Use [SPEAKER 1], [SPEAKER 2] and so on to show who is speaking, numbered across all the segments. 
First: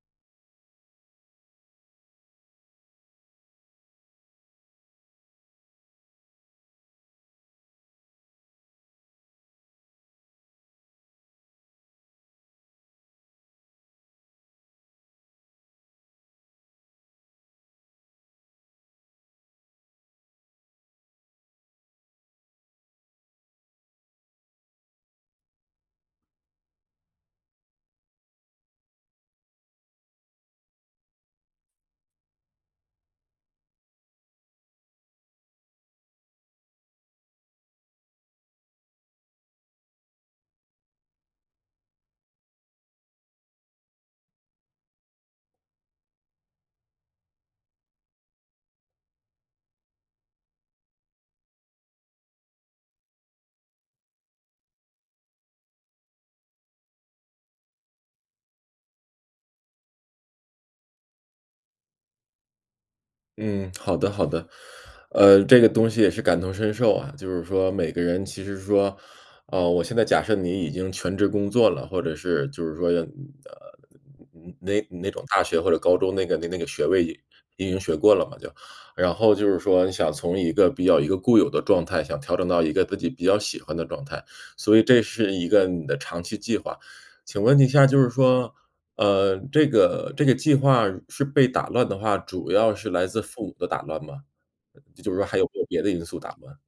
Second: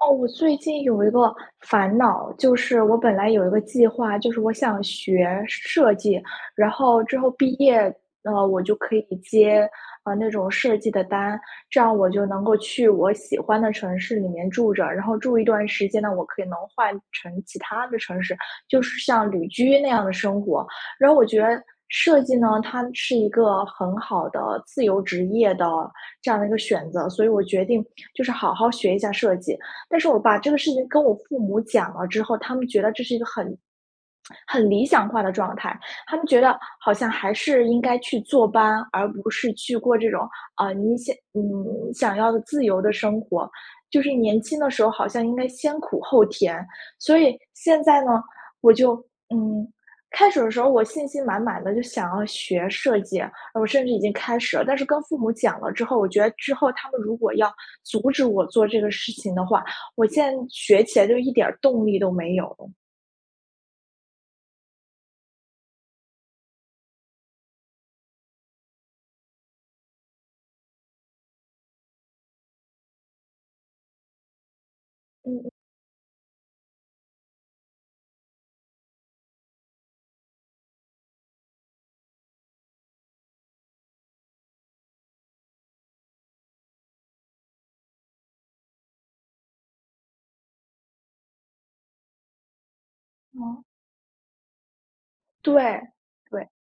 [SPEAKER 1] 哦，我最近有一个烦恼，就是我本来有一个计划，就是我想学设计，然后之后毕业，呃，我就可以接，啊，那种设计的单，这样我就能够去我喜欢的城市里面住着，然后住一段时间呢，我可以能换成其它的城市，就是像旅居那样的生活。然后我觉得设计呢，它是一个很好的自由职业的这样的一个选择，所以我决定，就是好好学一下设计。但是我把这个事情跟我父母讲了之后，他们觉得这是一个很很理想化的状态，他们觉得好像还是应该去坐班，而不是去过这种，啊，你想你想要的自由的生活，就是年轻的时候，好像应该先苦后甜。所以现在呢，我就，嗯，开始的时候，我信心满满地就想要学设计，我甚至已经开始了，但是跟父母讲了之后，我觉得之后他们如果要阻止我做这个事情的话，我现在学起来就一点儿动力都没有。
[SPEAKER 2] 嗯，好的好的。呃，这个东西也是感同身受啊，就是说每个人其实是说呃，我现在假设你已经全职工作了，或者是就是说，呃，哪哪种大
[SPEAKER 1] 嗯。
[SPEAKER 2] 学或者高中，那个那个学位，你已经学过了嘛，对吧。然后就是说，你想从一个比较一个固有的状态，想调整到一个自己比较喜欢的状态，所以这是一个你的长期计划。请问一下就是说，呃，这个这个计划是被打乱的话，主要是来自父母
[SPEAKER 1] 哦。
[SPEAKER 2] 的打乱吗？呃，就是说还有没有
[SPEAKER 1] 对，
[SPEAKER 2] 别的因素打
[SPEAKER 1] 对。
[SPEAKER 2] 乱。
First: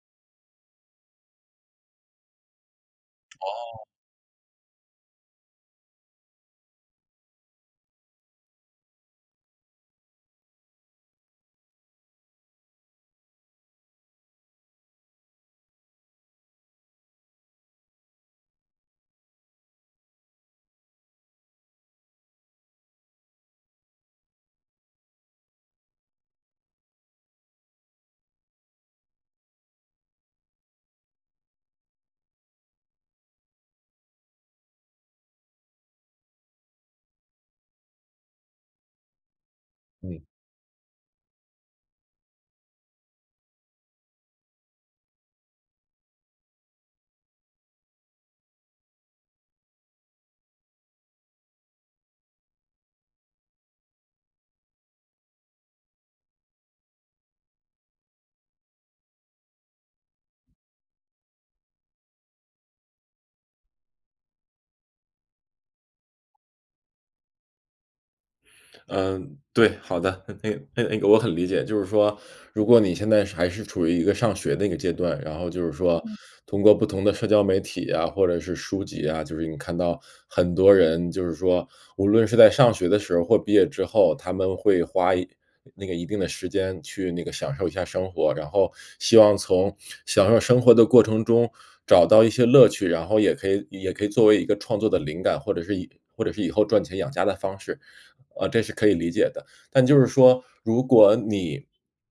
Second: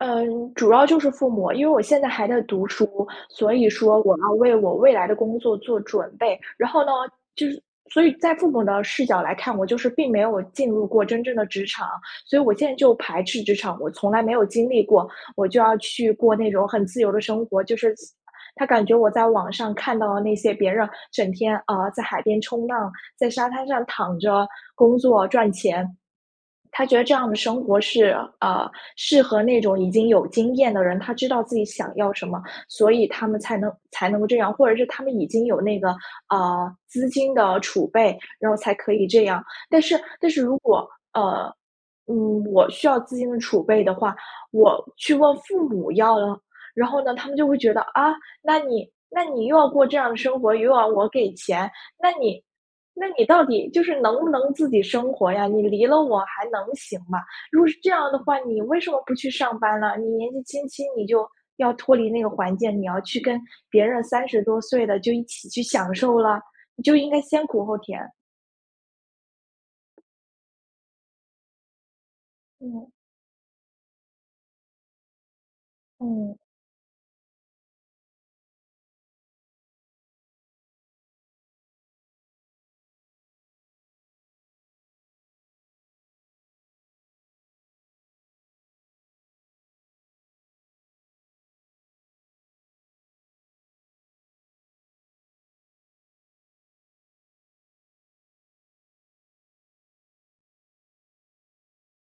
[SPEAKER 1] 嗯，主要就是父母，因为我现在还在读书，所以
[SPEAKER 2] 哦。
[SPEAKER 1] 说我要为我未来的工作做准备。然后呢，就是所以在父母的视角来看，我就是并没有进入过真正的职场，所以我现在就排斥职场，我从来没有经历过，我就要去过那种很自由的生活，就是他感觉我在网上看到那些别人，整天，啊，在海边冲浪，在沙滩上躺着工作赚钱。他觉得这样的生活是，呃，适合那种已经有经验的人，他知道自己想要什么，所以他们才能才能够这样。或者是他们已经有那个，呃，资金的储备，然后才可以这样。但是
[SPEAKER 2] 嗯。
[SPEAKER 1] 但是如果，呃，嗯，我需要资金的储备的话，我去问父母要了，然后呢，他们就会觉得：“啊，那你那你又要过这样的生活，又要我给钱，那你那你到底就是能不能自己生活呀？你离了我还能行吗？如果是这样的话，你为什么不去上班呢？你年纪轻轻，你就，要脱离那个环境，你要去跟别人30多岁的就一起去享受了？你就应该先苦后甜。”
[SPEAKER 2] 嗯，对，好的，那那那个我很理解。就是说，如果
[SPEAKER 1] 嗯。
[SPEAKER 2] 你现在是还是处于一个上学那个阶段，然后就是说，
[SPEAKER 1] 嗯。
[SPEAKER 2] 通过不同的社交媒体啊，或者是书籍呀、就是你看到，很多人就是说，无论是在上学的时候或毕业之后，他们会花一那个一定的时间去那个享受一下生活，然后，希望从，享受生活的过程中找到一些乐趣，然后也可以也可以作为一个创作的灵感，或者是以或者是以后赚钱养家的方式，呃，这是可以理解的。但就是说，如果你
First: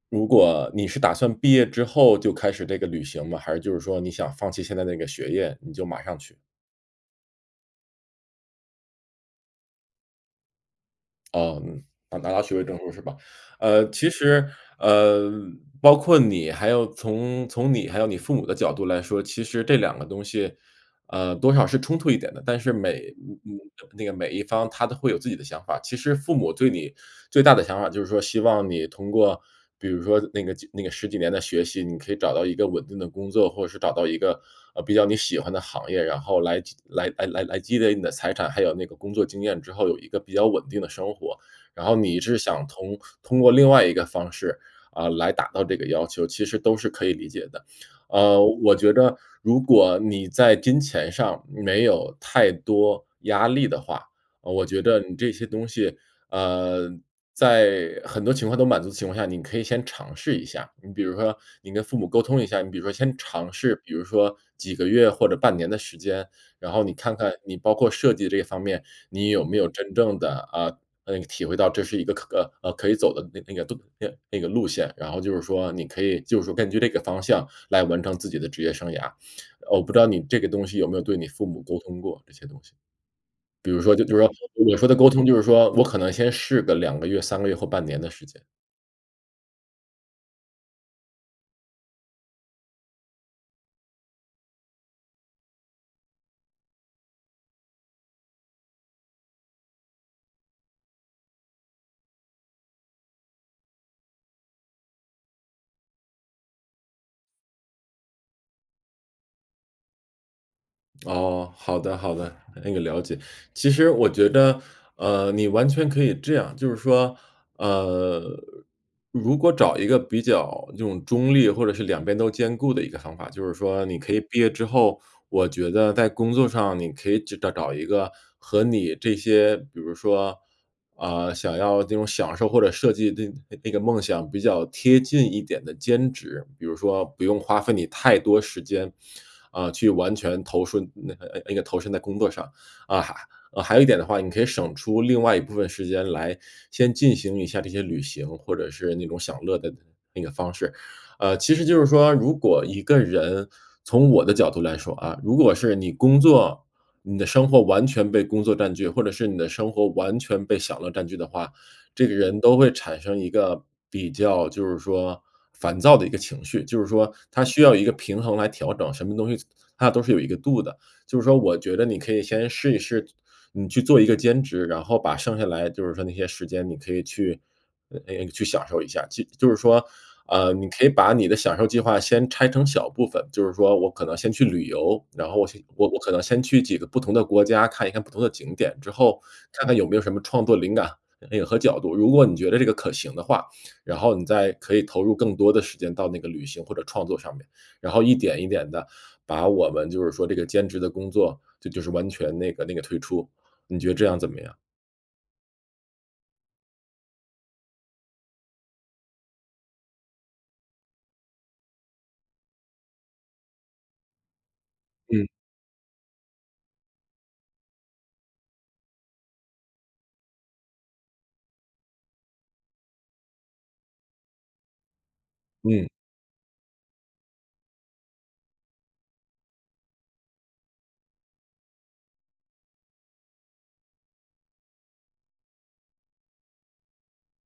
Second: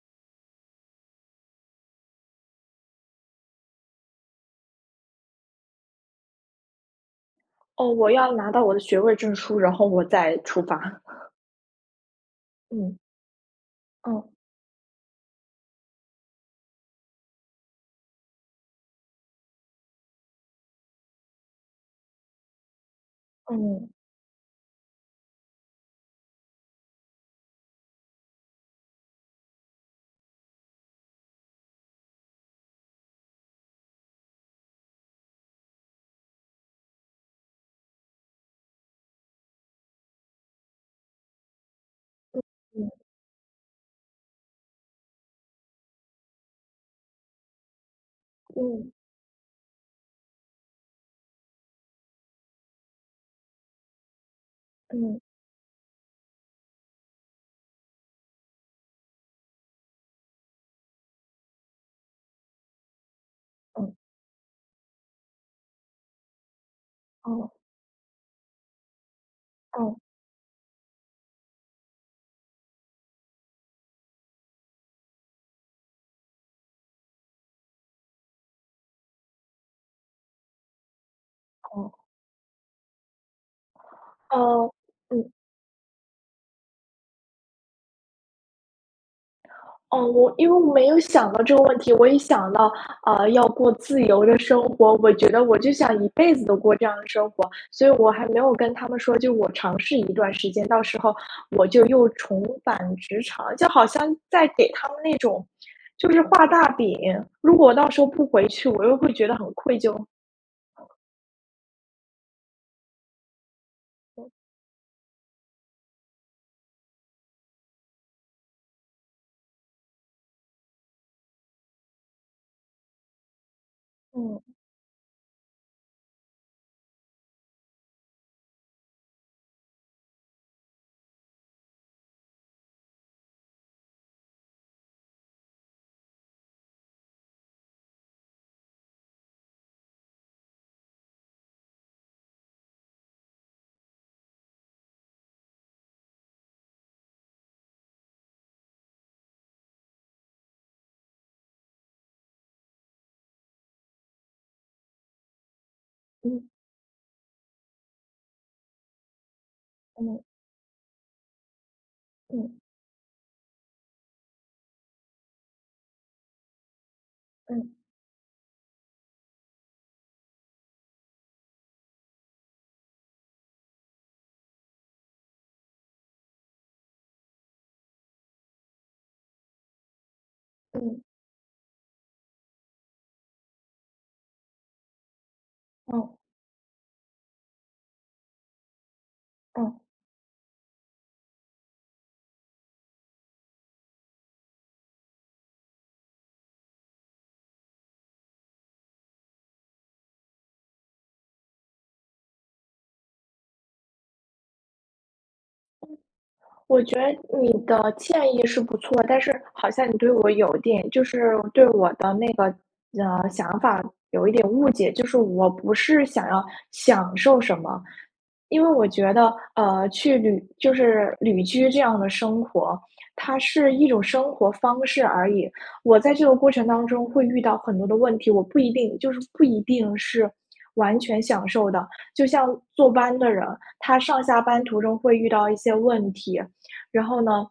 [SPEAKER 2] 如果你是打算毕业之后就开始这个旅行吗？还是就是说你想放弃现在那个学业，你就马上去？
[SPEAKER 1] 哦，我要拿到我的学位证书，然后我再出发。
[SPEAKER 2] 哦，嗯，拿拿到学位证书
[SPEAKER 1] 嗯。
[SPEAKER 2] 是吧？呃，其
[SPEAKER 1] 哦。
[SPEAKER 2] 实，呃，包括你还有从从你，还有你父母的角度来说，其实这两个东西，呃，多少是冲突一点的，但是，每呃呃，
[SPEAKER 1] 嗯。
[SPEAKER 2] 那个每一方他都会有自己的想法。其实父母对你，最大的想法就是说希望你通过，比如说那个几那个10几年的学习，你可以找到一个稳定的工作，或者是找到一个，呃，比较你喜欢的行业，然后来积来来来来积累你的财产，还有那个工作经验之后，有一个比较稳定的生活。然后你是
[SPEAKER 1] 嗯
[SPEAKER 2] 想
[SPEAKER 1] 嗯。
[SPEAKER 2] 通通过另外一个方式，呃，来达到这个要求，其实都是可以理解的。呃，我
[SPEAKER 1] 嗯。
[SPEAKER 2] 觉着，如果你在金钱上，没有太多压力的话，呃，我觉着你
[SPEAKER 1] 嗯。
[SPEAKER 2] 这些东西，呃，在，很多情况都满足的情况下，你可以先尝试一下。你比如说，你跟父母沟通一下，你比如说先尝试，比
[SPEAKER 1] 嗯。
[SPEAKER 2] 如说，几个月或者半年的时间，然后你看看，
[SPEAKER 1] 哦。
[SPEAKER 2] 你包括设计这方面，你有没有真
[SPEAKER 1] 哦。
[SPEAKER 2] 正地，啊，那个体会到这是一个可可嗯，可以走的那那个路那个路线，然后就是说你可以就是说根据这个方向，来完成自己的职业生涯。呃，我不知道你这个东西有没有对你父母沟
[SPEAKER 1] 哦。
[SPEAKER 2] 通过，这些东西？比如说就就是说
[SPEAKER 1] 哦，
[SPEAKER 2] 我说的沟通，
[SPEAKER 1] 嗯。
[SPEAKER 2] 就是说我可能先试个2个月、3个月或半年的时间。
[SPEAKER 1] 哦，我因为我没有想到这个问题，我一想到，呃，要过自由的生活，我觉得我就想一辈子都过这样的生活，所以我还没有跟他们说，就我尝试一段时间，到时候我就又重返职场，就好像在给他们那种就是画大饼。如果到时候不回去，我又会觉得很愧疚。
[SPEAKER 2] 哦，好的好的。那个了解。其实我
[SPEAKER 1] 嗯。
[SPEAKER 2] 觉得，呃，你完全可以这样，就是说，呃，如果找一个比较，这种中立或者是两边都兼顾的一个方法，就是说，你可以毕业
[SPEAKER 1] 嗯。
[SPEAKER 2] 之后，我觉得在工作上你可以找找一个，和你这些，比如说，呃，想要这种享受或者设计那那个梦想比较贴近一点的兼职。比如说，不用花费你太多时间，呃，去完全投身那呃呃那个投身在工作上。啊，还还有一点的话，你可以省出另外一部分时间来，先进行一下这些旅行，或者是那种享乐的那个方式。呃，其实就是说，如果一个人，从我的角度来说啊，如果是你工
[SPEAKER 1] 嗯。
[SPEAKER 2] 作你的生活完全被工作占据，或者是你的生活完
[SPEAKER 1] 嗯。
[SPEAKER 2] 全被享乐占据的话，这个人
[SPEAKER 1] 嗯。
[SPEAKER 2] 都会产生一个，比较，就是说，烦躁的一个情绪，就是说，它需
[SPEAKER 1] 嗯。
[SPEAKER 2] 要一个平衡来调整。什么东西，它都是有一个度的。就是说，我觉得你可以先试一试，你去做一个兼职，然后把剩下来就是说那些时间你可以去呃，那那个去享受一下。就就是说，呃，你可以
[SPEAKER 1] 嗯。
[SPEAKER 2] 把你的享受计划先拆成小部分。就是说我可能先去旅游，然后，我先我我可
[SPEAKER 1] 哦。
[SPEAKER 2] 能先去几个不同的国家，看一看不同的景点之后，看
[SPEAKER 1] 哦。
[SPEAKER 2] 看有没有什么创作灵感，那个，和角度。如果你觉得这个可行的话，然后你再可以投入更多的时间到那个旅行或者创作上面，然后一点一点地把我们，就是说，这个兼职的工作，就就是完全那个那个退出。你觉得这样怎么样？
[SPEAKER 1] 我觉得你的建议是不错，但是好像你对我有一点就是对我的那个呃，想法有一点误解。就是，
[SPEAKER 2] 嗯。
[SPEAKER 1] 我不是想要享受什么。因为我觉得，呃，去旅就是旅居这样的生活，它是一种生活方式而已。
[SPEAKER 2] 嗯。
[SPEAKER 1] 我在这个过程当中会遇到很多的问题，我不一定就是不一定是完全享受的。就像坐班的人，他上下班途中会遇到一些问题，然后呢？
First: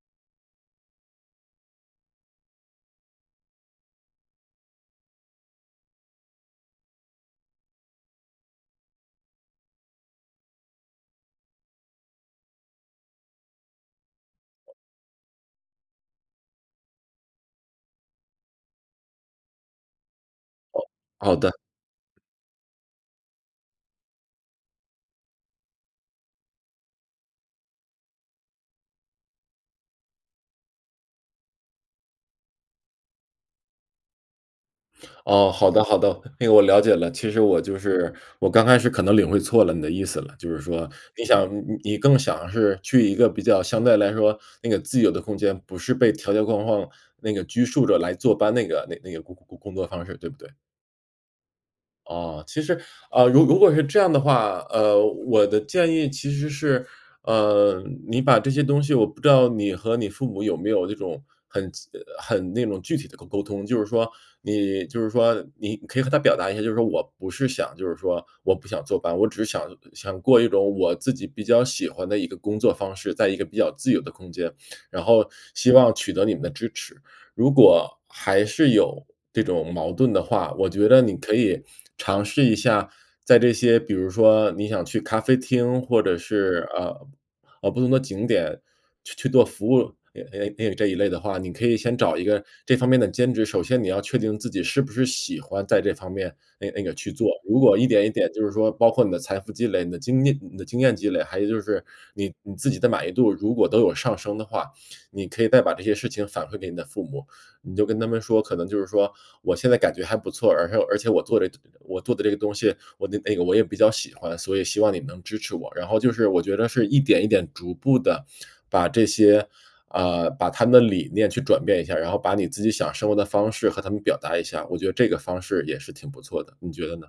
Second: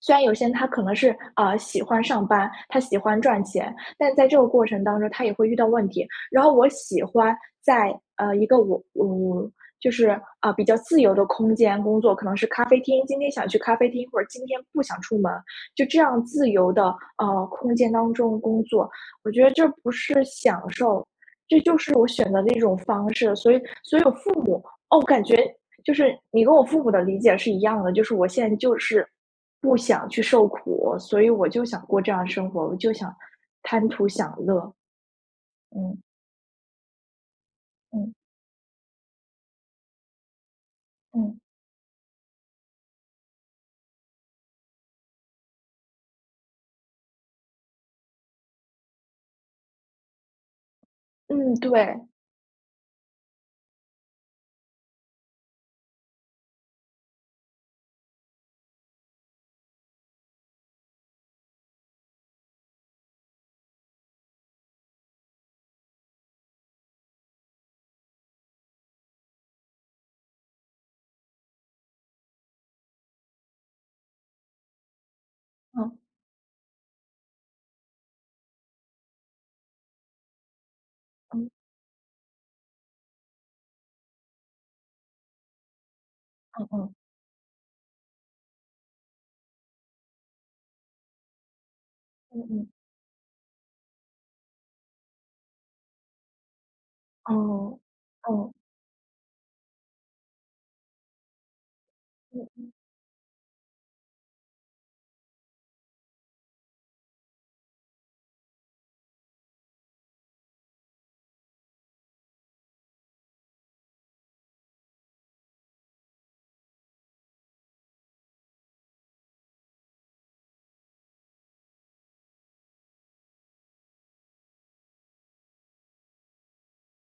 [SPEAKER 1] 虽然有些人他可能是呃，喜欢上班，他喜欢赚钱，但在这个过程当中，他也会遇到问题。然后我喜欢在，呃，一个我我就是，呃，比较自由的空间工作，可能是咖啡厅。今天想去咖啡厅，或者今天不想出门，就这样自由地呃，空间当中工作。我觉得这不是享
[SPEAKER 2] 哦，
[SPEAKER 1] 受，
[SPEAKER 2] 好的。
[SPEAKER 1] 这就是我选择的一种方式，所以所以我父母哦，感觉就是，你跟我父母的理解是一样的，就是我现在就是“不想去受苦，所以我就想过这样的生活，我就想贪图享乐“。
[SPEAKER 2] 哦，好的
[SPEAKER 1] 嗯。
[SPEAKER 2] 好的。那个我了解了，其实我就是
[SPEAKER 1] 嗯。
[SPEAKER 2] 我刚开始可能领会错了，你的意思了，就是说，你
[SPEAKER 1] 嗯。
[SPEAKER 2] 想呃呃，你更想是去一个比较相对来说那个自由的空间，不是被条条框框那个拘束着来坐班，那个那个工工工工作方式，对不对？
[SPEAKER 1] 嗯，对。
[SPEAKER 2] 哦，其实，呃，如如果是这样的话，呃，我的建议其实是，呃，你把这些东西我不知道你和你父母有没有那种很仔呃呃，很那种具体的沟沟通，就是说你就是说你可以和他表达一下，就是说我不是想就是说我不想坐班，我只是想，呃，想过一种我自己比较喜欢的一个工作方式，在一个比较自由的空间，然后希望
[SPEAKER 1] 嗯。
[SPEAKER 2] 取得你们的支持。如果还是有这种矛盾的话，我觉得你可
[SPEAKER 1] 嗯。
[SPEAKER 2] 以尝试一下，在这些，比如说你想去咖啡厅或者
[SPEAKER 1] 嗯
[SPEAKER 2] 是，
[SPEAKER 1] 嗯。
[SPEAKER 2] 呃呃，不同的景点去去做服务业业业这一类的话，你可以先找一
[SPEAKER 1] 嗯
[SPEAKER 2] 个
[SPEAKER 1] 嗯。
[SPEAKER 2] 这方面的兼职。首先你要确定自己是不是喜欢在这方面，那那个去做，如果
[SPEAKER 1] 嗯，
[SPEAKER 2] 一点一点就是
[SPEAKER 1] 嗯。
[SPEAKER 2] 说包括你的财富积累，你的经念你的经验积累，还有就是你
[SPEAKER 1] 嗯
[SPEAKER 2] 你自
[SPEAKER 1] 嗯。
[SPEAKER 2] 己的满意度如果都有上升的话，你可以再把这些事情反馈给你的父母，你就跟他们说：“可能就是说我现在感觉还不错，而且而且我做这做我做的这个东西，我的那个我也比较喜欢，所以希望你们能支持我。”然后就是我觉着是一点一点逐步地把这些，呃，把他们的理念去转变一下儿，然后把你自己想生活的方式和他们表达一下，我觉着这个方式也是挺不错的，你觉得呢？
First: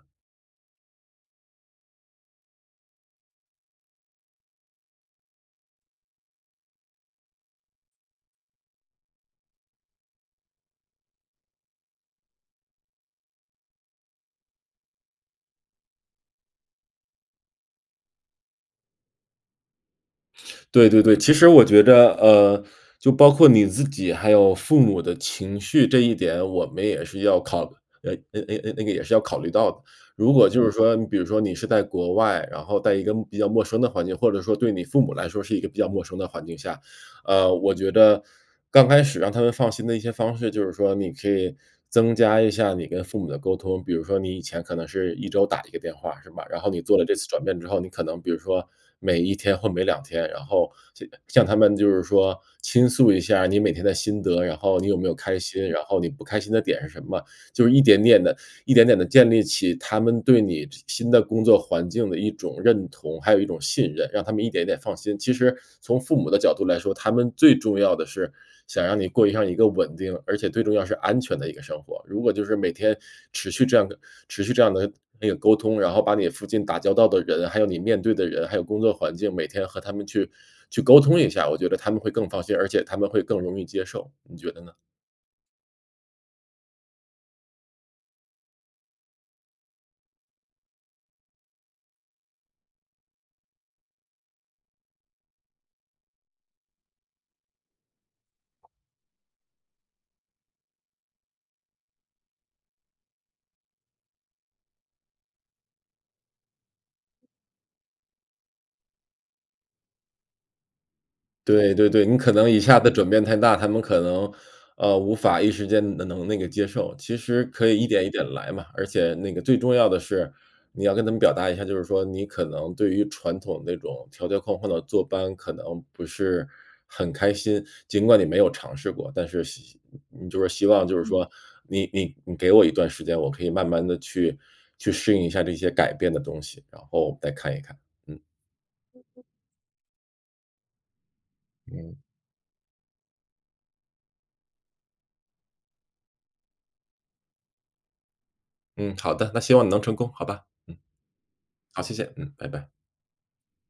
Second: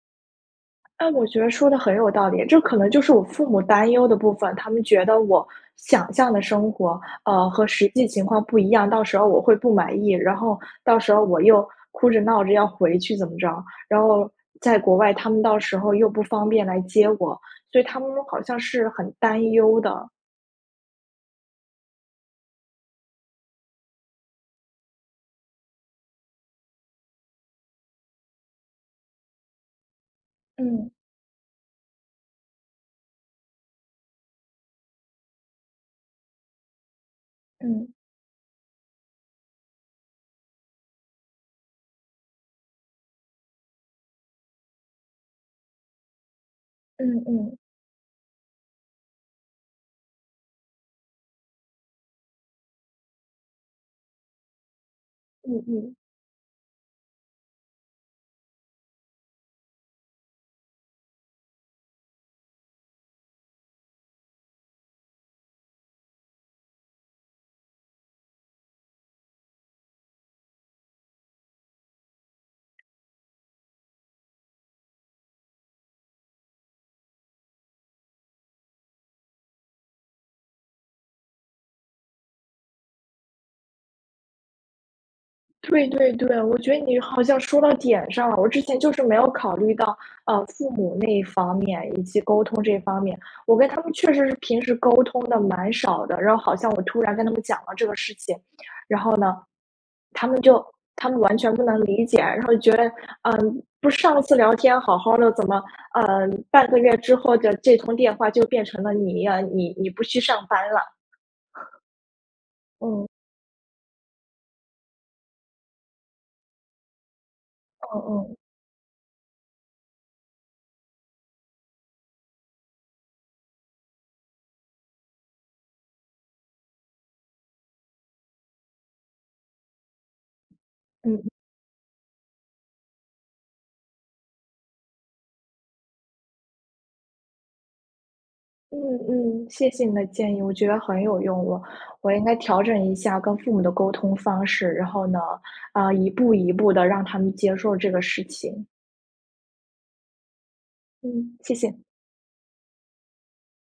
[SPEAKER 1] 呃，我觉着说得很有道理，这可能就是我父母担忧的部分，他们觉得我想象的生活，呃，和实际情况不一样，到时候我会不满意，然后到时候我又哭着闹着要回去怎么着，然后在国外他们到时候又不方便来接我，所以他们好像是很担忧的。
[SPEAKER 2] 对对对，其实我觉着，呃，就包括你自己还有父母的情绪，这一点我们也是要考呃，那那那个也是要考虑到的。如果就是
[SPEAKER 1] 嗯。
[SPEAKER 2] 说比如说你是在国外，然后在一个，嗯，比较陌生的环境，或者说对你父母来说是一个比较陌生的环境下，呃，我
[SPEAKER 1] 嗯。
[SPEAKER 2] 觉得，刚开始让他们放心的一些方式，就是说你可以增加一下你跟父母的沟通。比如说你以前可能是1周打一个电话，是吧？然后你做了这
[SPEAKER 1] 嗯
[SPEAKER 2] 次转
[SPEAKER 1] 嗯。
[SPEAKER 2] 变之后，你可能比如说每1天或每2天，然后向呃，向他们就是说倾诉一下儿你每天的心得，然后你有没有开
[SPEAKER 1] 嗯
[SPEAKER 2] 心，然
[SPEAKER 1] 嗯。
[SPEAKER 2] 后你不开心的点是什么，就是一点点地一点点地建立起，他们对你这新的工作环境的一种认同，还有一种信任，让他们一点一点放心。其实从父母的角度来说，他们最重要的是想让你过上一个稳定，而且最重要是安全的一个生活。如果就是每天持续这样的持续这样的那个沟通，然后把你附近打交道的人，还有你面对的人，还有工作环境，每天和他们去去沟通一下，我觉着他们会更放心，而且他们会更容易接受。你觉得呢？
[SPEAKER 1] 对对对，我觉得你好像说到点上了，我之前就是没有考虑到，呃，父母那方面以及沟通这方面，我跟他们确实是平时沟通得蛮少的，然后好像我突然跟他们讲了这个事情，然后呢，他们就他们完全不能理解，然后就觉得，嗯，不是上次聊天好好的，怎么，呃，半个月之后的这通电话就变成了你呀，你你不去上班了。
[SPEAKER 2] 对对对，你可能一下子
[SPEAKER 1] 嗯。
[SPEAKER 2] 转变太大，他们可能，呃，无法一时间能能那个接受，其实可以一
[SPEAKER 1] 嗯
[SPEAKER 2] 点一点
[SPEAKER 1] 嗯。
[SPEAKER 2] 来嘛，而且那个最重要的是，你要跟他们表达一下，就是说你可能对于传统那种条条框框的坐班，可能不是很开心，尽管你没有尝试过，但是希你就是希望就是
[SPEAKER 1] 嗯。
[SPEAKER 2] 说你你你给我一段时间，我可以慢慢地去去适应一下这些改变的东西，然后再看一看，嗯。
[SPEAKER 1] 嗯嗯，谢谢你的建议，我觉得很有用，我
[SPEAKER 2] 嗯。
[SPEAKER 1] 我应该调整一下跟父母的沟通方式，然后呢，啊，一步一步地让他们接受这个事情。
[SPEAKER 2] 嗯，好的，那希望你能成功，好吧，嗯。
[SPEAKER 1] 嗯，谢谢。
[SPEAKER 2] 好，谢谢，嗯，拜拜。